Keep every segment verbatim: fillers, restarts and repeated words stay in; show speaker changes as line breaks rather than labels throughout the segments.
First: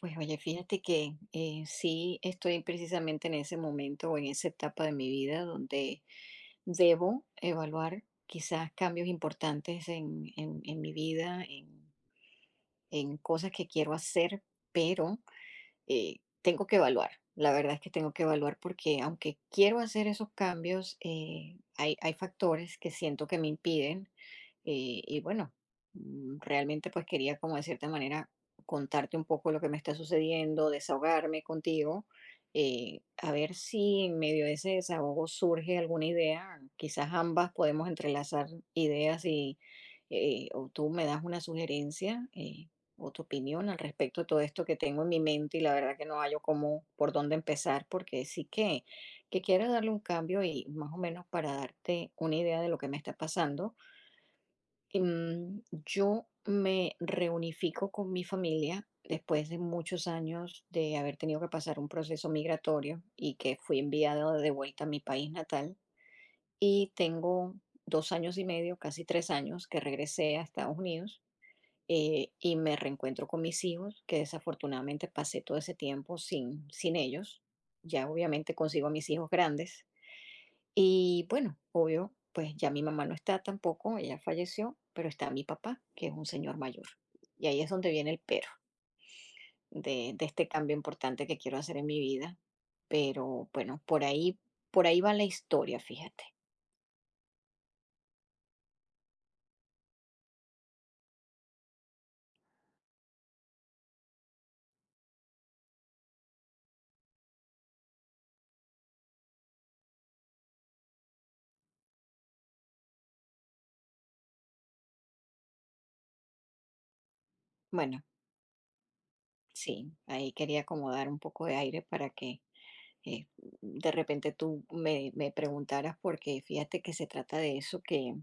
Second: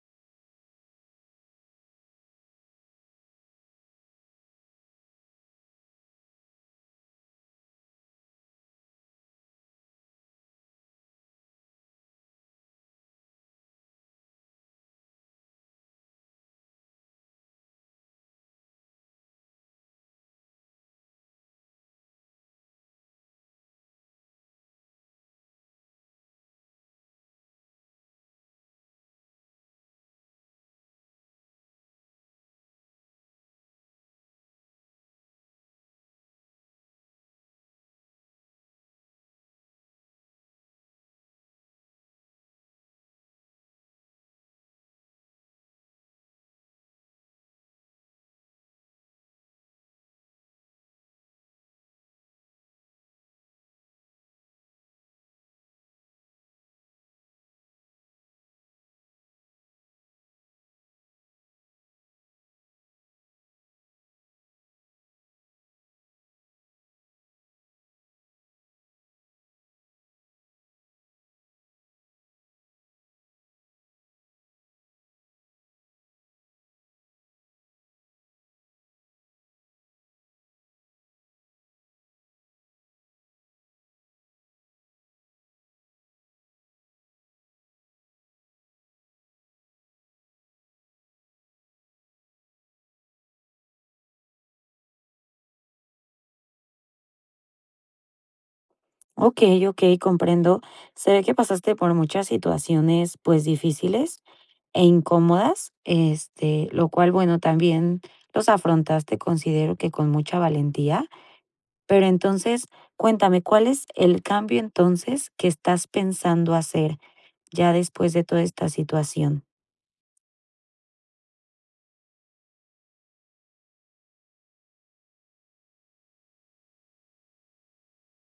Pues oye, fíjate que eh, sí estoy precisamente en ese momento o en esa etapa de mi vida donde debo evaluar quizás cambios importantes en, en- en mi vida, en, en cosas que quiero hacer, pero eh, tengo que evaluar. La verdad es que tengo que evaluar porque aunque quiero hacer esos cambios, eh, hay, hay factores que siento que me impiden. Eh, y bueno, mm, realmente pues quería como de cierta manera contarte un poco lo que me está sucediendo, desahogarme contigo, eh, a ver si en medio de ese desahogo surge alguna idea. Quizás ambas podemos entrelazar ideas y eh, o tú me das una sugerencia. Eh, o tu opinión al respecto de todo esto que tengo en mi mente y la verdad que no hallo cómo, por dónde empezar, porque sí que, que quiero darle un cambio y más o menos para darte una idea de lo que me está pasando. Em, yo me reunifico con mi familia después de muchos años de haber tenido que pasar un proceso migratorio y que fui enviada de vuelta a mi país natal y tengo dos años y medio, casi tres años, que regresé a Estados Unidos eh, y me reencuentro con mis hijos, que desafortunadamente pasé todo ese tiempo sin, sin ellos. Ya obviamente consigo a mis hijos grandes. Y bueno, obvio, pues ya mi mamá no está tampoco, ella falleció, pero está mi papá, que es un señor mayor. Y ahí es donde viene el pero de, de este cambio importante que quiero hacer en mi vida. Pero bueno, por ahí, por ahí va la historia, fíjate.
Ok, ok, comprendo. Se ve que pasaste por muchas situaciones pues difíciles e incómodas, este, lo cual bueno, también los afrontaste, considero que con mucha valentía, pero entonces cuéntame, ¿cuál es el cambio entonces que estás pensando hacer ya
Bueno,
después de toda esta situación?
sí, ahí quería como dar un poco de aire para que eh, de repente tú me, me preguntaras porque fíjate que se trata de eso, que,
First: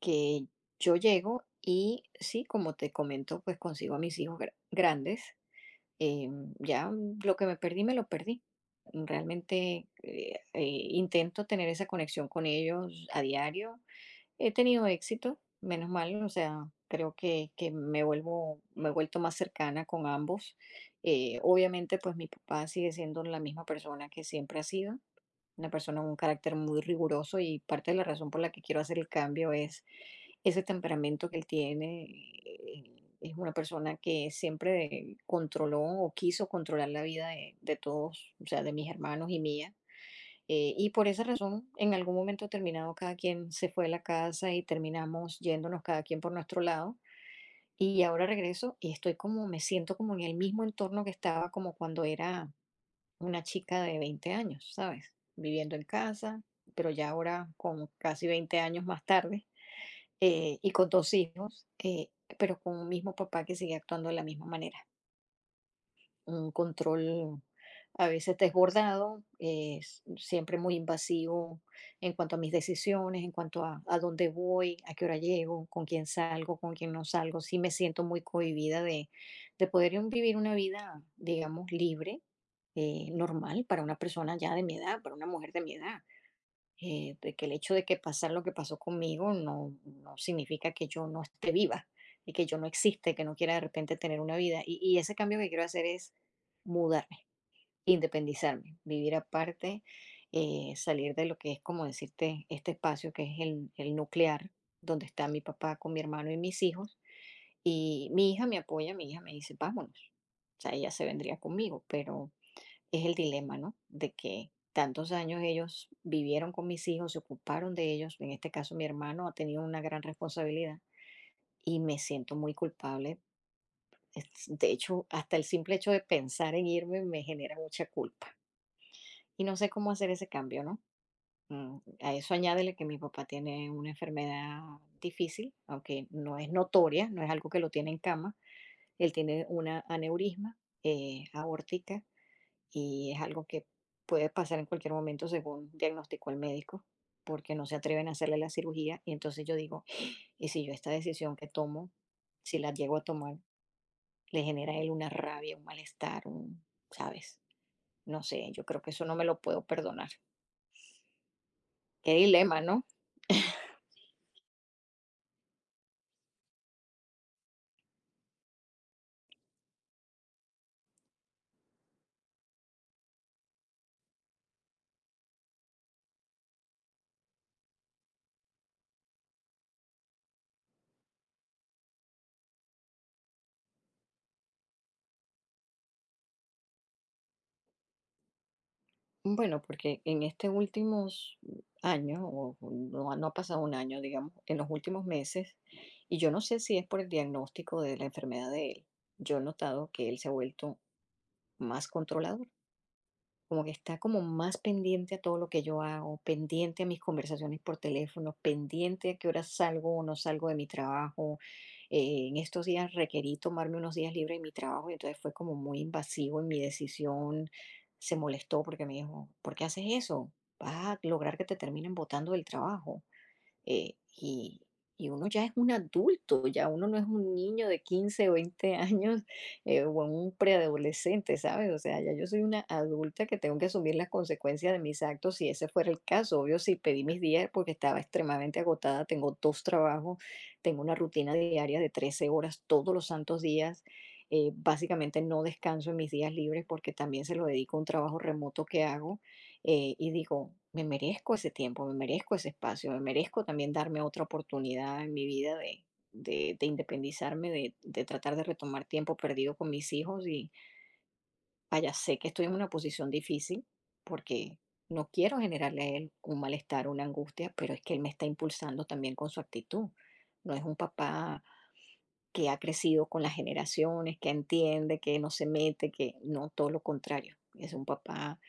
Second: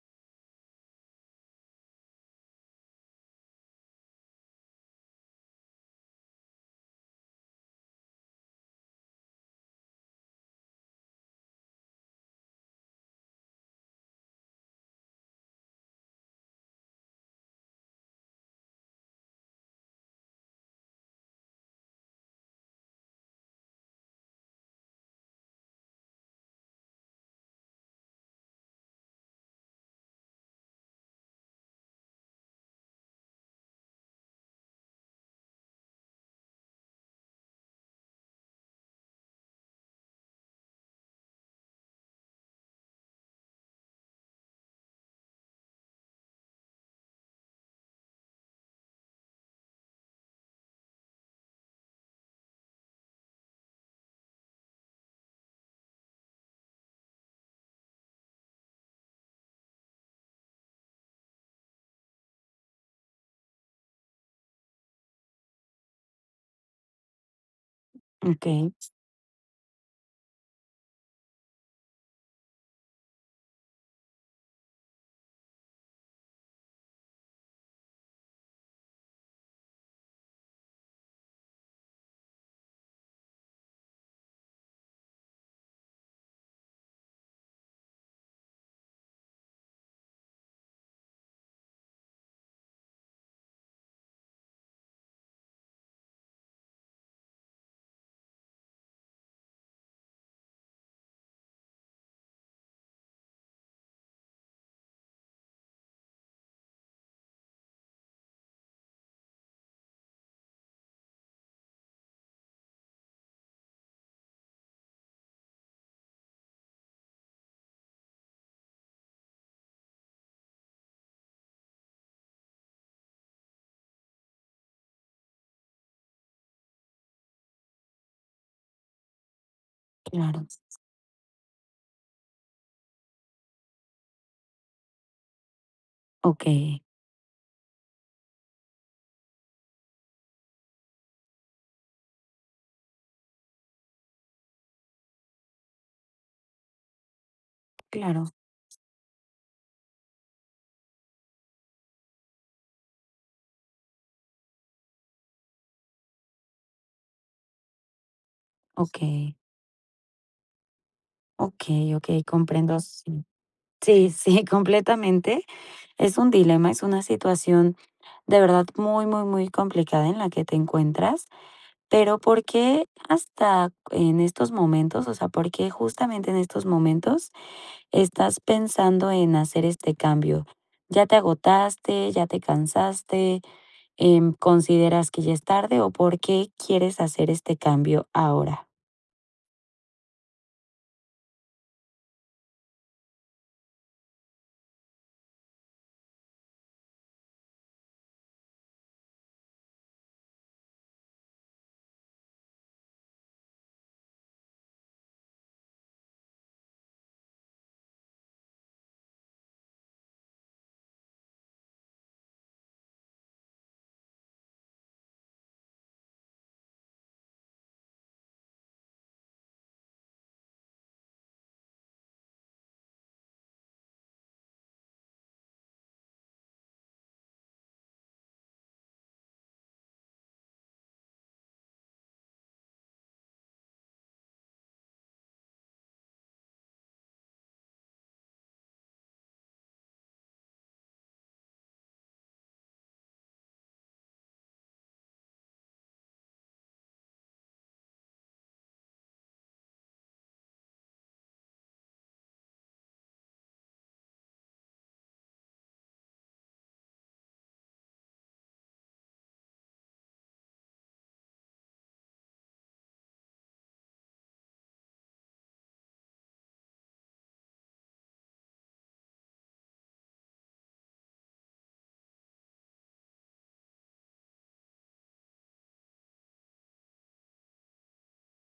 que yo llego y sí, como te comento, pues consigo a mis hijos gra- grandes. eh, ya lo que me perdí, me lo perdí. Realmente eh, eh, intento tener esa conexión con ellos a diario. He tenido éxito, menos mal, o sea, creo que, que me vuelvo, me he vuelto más cercana con ambos. Eh, obviamente, pues mi papá sigue siendo la misma persona que siempre ha sido una persona con un carácter muy riguroso y parte de la razón por la que quiero hacer el cambio es ese temperamento que él tiene. eh, Es una persona que siempre controló o quiso controlar la vida de, de todos, o sea, de mis hermanos y mía. Eh, y por esa razón, en algún momento terminado, cada quien se fue de la casa y terminamos yéndonos cada quien por nuestro lado. Y ahora regreso y estoy como, me siento como en el mismo entorno que estaba como cuando era una chica de veinte años, ¿sabes? Viviendo en casa, pero ya ahora con casi veinte años más tarde eh, y con dos hijos, eh, pero con un mismo papá que sigue actuando de la misma manera. Un control a veces
Ok,
desbordado, eh, s- siempre muy invasivo en cuanto a mis decisiones, en cuanto a, a dónde voy, a qué hora llego, con quién salgo, con quién no salgo. Sí me siento muy cohibida de, de poder un- vivir una vida, digamos, libre, eh, normal para una persona ya de mi edad, para una mujer de mi edad. Eh, de que el hecho de que pasar lo que pasó conmigo no, no significa que yo no esté viva y que yo no existe, que no quiera de repente tener una vida. Y, y ese cambio que quiero hacer es mudarme, independizarme, vivir aparte, eh, salir de lo que es, como decirte, este espacio que es el, el nuclear, donde está mi papá con mi hermano y mis hijos. Y mi hija me apoya, mi hija me dice, vámonos. O sea, ella se vendría conmigo, pero es el dilema, ¿no? De que tantos años ellos vivieron con mis hijos, se ocuparon de ellos. En este caso, mi hermano ha tenido una gran responsabilidad y me siento muy culpable. Es- De hecho, hasta el simple hecho de pensar en irme me genera mucha culpa. Y no sé cómo hacer ese
claro,
cambio, ¿no? Mm, A eso añádele que mi papá tiene una enfermedad difícil, aunque no
ok,
es notoria, no es algo que lo tiene en cama. Él tiene una aneurisma eh, aórtica y es algo que puede pasar en cualquier momento según diagnosticó el médico, porque no se atreven a
claro,
hacerle la cirugía. Y entonces yo digo, ¿y si yo esta decisión que tomo, si la llego a tomar, le genera a él una rabia, un malestar, un, ¿sabes? No sé, yo creo que
ok,
eso no me lo puedo perdonar.
ok, ok,
Qué dilema,
comprendo.
¿no?
Sí, sí, sí, completamente. Es un dilema, es una situación de verdad muy, muy, muy complicada en la que te encuentras, pero ¿por qué hasta en estos momentos? O sea, ¿por qué justamente en estos momentos estás pensando en hacer este cambio? ¿Ya te agotaste? ¿Ya te cansaste? Em, ¿consideras que ya es tarde? ¿O por qué quieres hacer este cambio ahora?
Bueno, porque en estos últimos años, o no, ha- no ha pasado un año, digamos, en los últimos meses, y yo no sé si es por el diagnóstico de la enfermedad de él, yo he notado que él se ha vuelto más controlador, como que está como más pendiente a todo lo que yo hago, pendiente a mis conversaciones por teléfono, pendiente a qué hora salgo o no salgo de mi trabajo. Eh, en estos días requerí tomarme unos días libres de mi trabajo y entonces fue como muy invasivo en mi decisión. Se molestó porque me dijo, ¿por qué haces eso? Vas a lograr que te terminen botando del trabajo eh, y, y uno ya es un adulto, ya uno no es un niño de quince o veinte años eh, o un preadolescente, ¿sabes? O sea, ya yo soy una adulta que tengo que asumir las consecuencias de mis actos si ese fuera el caso. Obvio, si pedí mis días porque estaba extremadamente agotada, tengo dos trabajos, tengo una rutina diaria de trece horas todos los santos días. Eh, básicamente no descanso en mis días libres porque también se lo dedico a un trabajo remoto que hago, eh, y digo, me merezco ese tiempo, me merezco ese espacio, me merezco también darme otra oportunidad en mi vida de, de, de independizarme, de, de tratar de retomar tiempo perdido con mis hijos. Y vaya, sé que estoy en una posición difícil porque no quiero generarle a él un malestar, una angustia, pero es que él me está impulsando también con su actitud. No es un papá que ha crecido con las generaciones, que entiende, que no se mete, que no, todo lo contrario. Es un papá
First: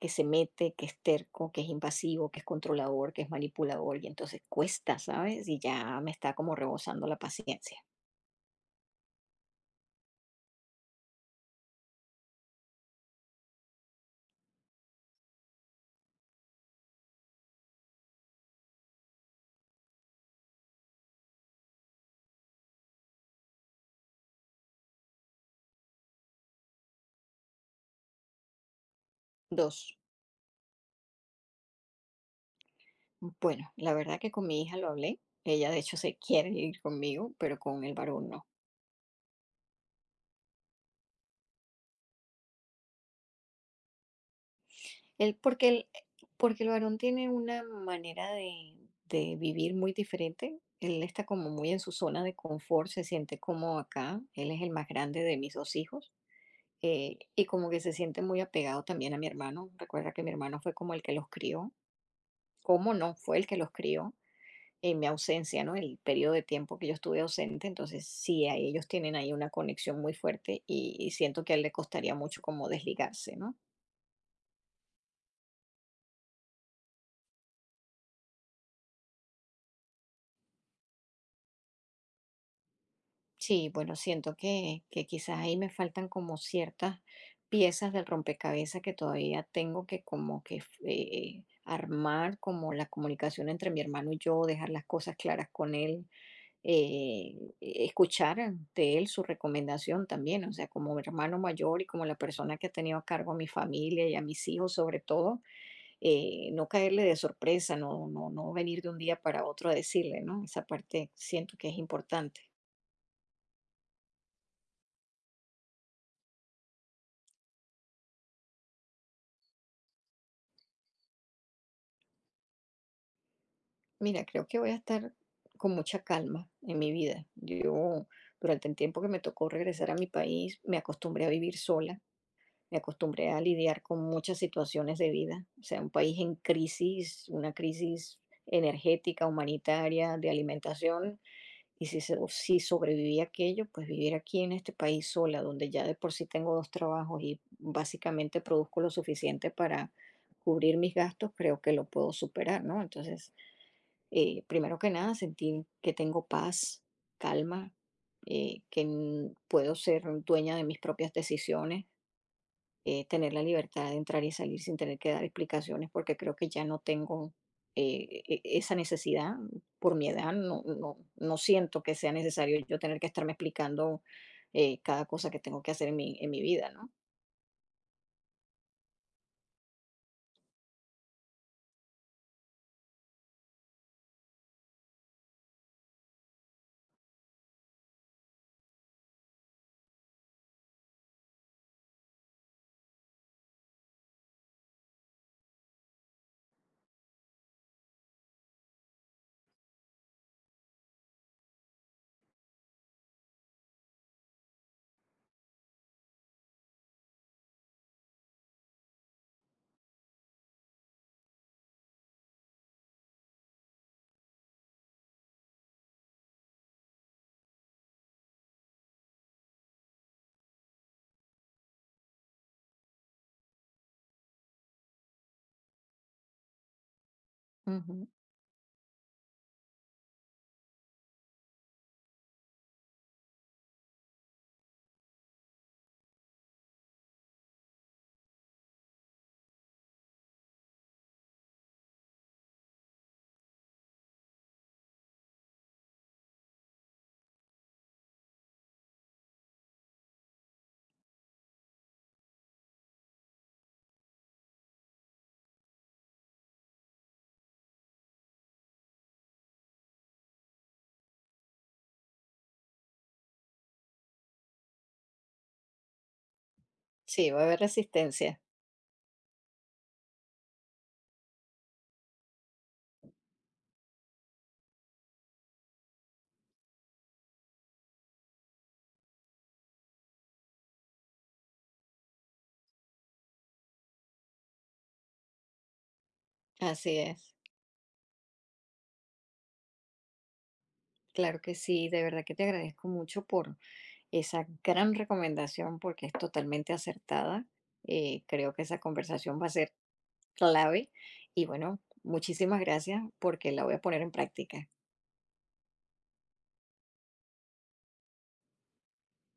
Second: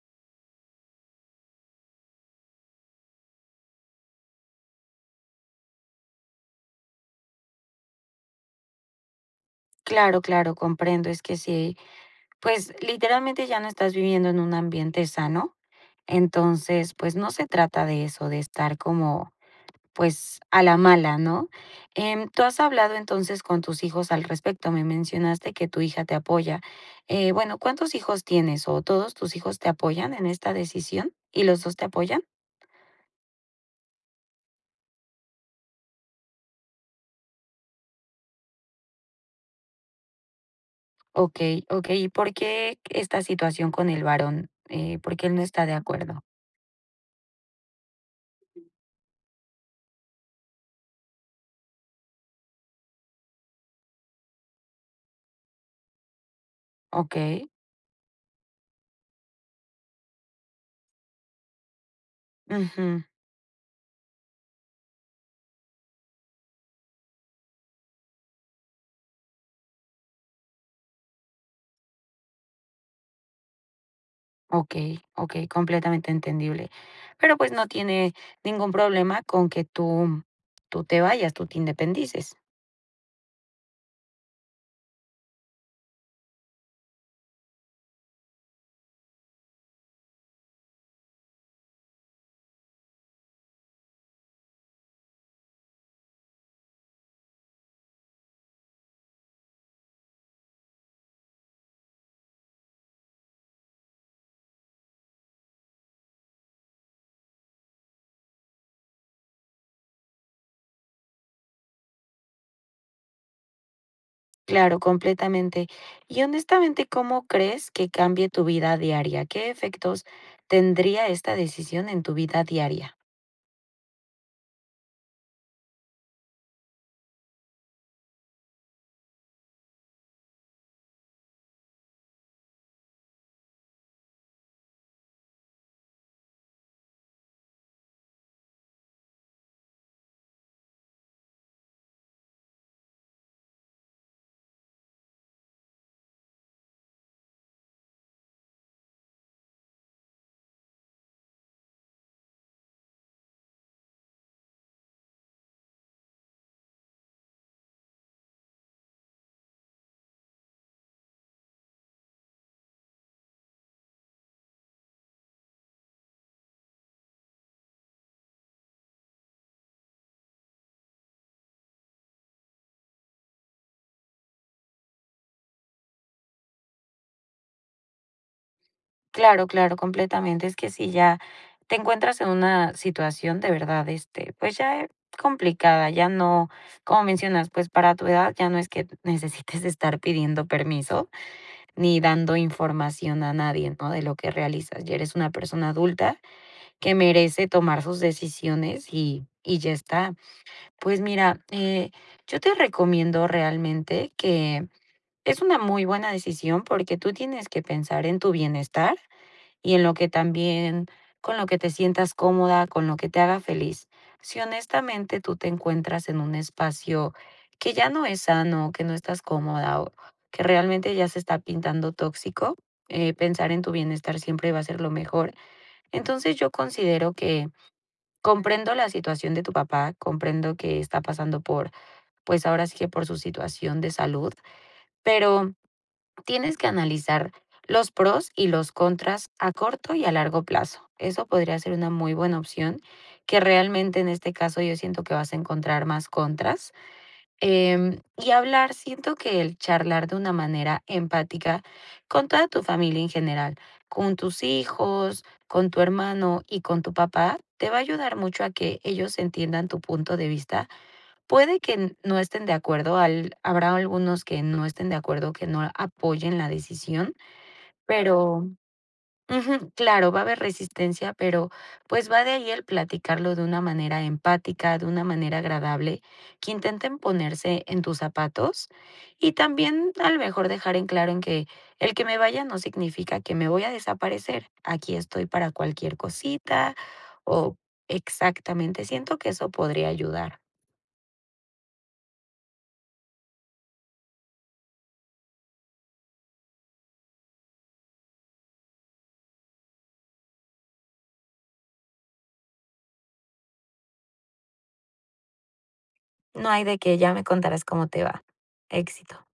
que se mete, que es terco, que es invasivo, que es controlador, que es manipulador y entonces cuesta, ¿sabes? Y ya me está como rebosando la paciencia.
Claro, claro, comprendo. Es que sí, pues literalmente ya no estás viviendo en un ambiente sano. Entonces, pues no se trata de eso, de estar como pues, a la mala, ¿no? Em, tú has hablado entonces con tus hijos al respecto, me mencionaste que tu hija te apoya. Eh, bueno, ¿cuántos hijos tienes o todos tus hijos te
Dos,
apoyan en esta decisión? ¿Y los dos te apoyan?
bueno, la verdad que con mi hija lo hablé. Ella de hecho se quiere ir conmigo, pero con el varón no.
Okey, okey, ¿y por qué esta situación con el varón? Eh, ¿por qué él
Él,
no está
porque
de
el
acuerdo?
porque el varón tiene una manera de de vivir muy diferente. Él está como muy en su zona de confort, se siente como acá. Él es el más grande de mis dos hijos, eh,
Okey,
y como que se siente muy apegado también a mi hermano. Recuerda que mi hermano fue como el que los crió. ¿Cómo
ujú,
no? Fue el que los crió en mi ausencia, ¿no? El periodo de tiempo que yo estuve ausente. Entonces, sí, ahí ellos tienen ahí una conexión muy fuerte, y y siento que a él le costaría mucho como desligarse, ¿no?
okey, okey, completamente entendible. Pero, pues, no tiene ningún problema con que tú tú te vayas, tú te independices.
Sí, bueno, siento que, que quizás ahí me faltan como ciertas piezas del rompecabezas que todavía tengo que como que eh, armar, como la comunicación entre mi hermano y yo, dejar las cosas claras con él, eh, escuchar eh, de él su recomendación también, o sea, como hermano mayor y como la persona que ha tenido a cargo a mi familia y a mis hijos sobre todo, eh, no caerle de sorpresa, no, no, no venir de un día para otro a decirle, ¿no? Esa parte siento que es importante.
Claro, completamente. Y honestamente, ¿cómo crees que cambie tu vida diaria? ¿Qué efectos tendría esta decisión en tu vida diaria?
Mira, creo que voy a estar con mucha calma en mi vida. Yo, durante el tiempo que me tocó regresar a mi país, me acostumbré a vivir sola, me acostumbré a lidiar con muchas situaciones de vida, o sea, un país en crisis, una crisis energética, humanitaria, de alimentación, y si, se- si sobreviví a aquello, pues vivir aquí en este país sola, donde ya de por sí tengo dos trabajos y básicamente produzco lo suficiente para cubrir mis gastos, creo que lo puedo superar, ¿no? Entonces, eh, primero que nada, sentir que tengo paz, calma, eh, que n- puedo ser dueña de mis propias decisiones, eh, tener la libertad de entrar y salir sin tener que dar explicaciones, porque creo que ya no tengo eh, e- e, esa necesidad por mi edad. No, no, no siento que sea necesario yo tener que estarme explicando eh, cada cosa que tengo que hacer en mi, en mi vida, ¿no?
Claro, claro, completamente. Es que si ya te encuentras en una situación de verdad, este, pues ya eh, complicada, ya no, como mencionas, pues para tu edad ya no es que necesites estar pidiendo permiso ni dando información a nadie, ¿no? De lo que realizas. Ya eres una persona adulta que merece tomar sus decisiones y, y ya está. Pues mira, eh, yo te recomiendo realmente que es una muy buena decisión porque tú tienes que pensar en tu bienestar y en lo que también, con lo que te sientas cómoda, con lo que te haga feliz. Si honestamente tú te encuentras en un espacio que ya no es sano, que no estás cómoda o que realmente ya se está pintando tóxico, eh, pensar en tu bienestar siempre va a ser lo mejor. Entonces yo considero que
Ujú.
comprendo la situación de tu papá, comprendo que está pasando por pues ahora sí que por su situación de salud, pero tienes que analizar los pros y los contras a corto y a largo plazo. Eso podría ser una muy buena opción, que realmente en este caso yo siento que vas a encontrar más contras. Em, y hablar, siento que el charlar de una manera empática con toda tu familia en general, con tus hijos, con tu hermano y con tu papá, te va a ayudar mucho a que ellos entiendan tu punto de vista. Puede que n no estén de acuerdo, al habrá algunos que no estén de acuerdo, que no apoyen la decisión. Claro,
Sí, va a haber resistencia.
pero ujú, claro, va a haber resistencia, pero, pues, va de ahí el platicarlo de una manera empática, de una manera agradable, que intenten ponerse en tus zapatos, y también, a lo mejor, dejar en claro en que el que me vaya no significa que me voy a desaparecer. Aquí estoy para cualquier cosita
Así es.
o exactamente, siento que eso podría ayudar.
Claro que sí, de verdad que te agradezco mucho por esa gran recomendación porque es totalmente acertada. Eh, creo que esa conversación va a ser clave. Y bueno, muchísimas gracias porque la voy a poner en práctica.
No hay de qué, ya me contarás cómo te va. Éxito.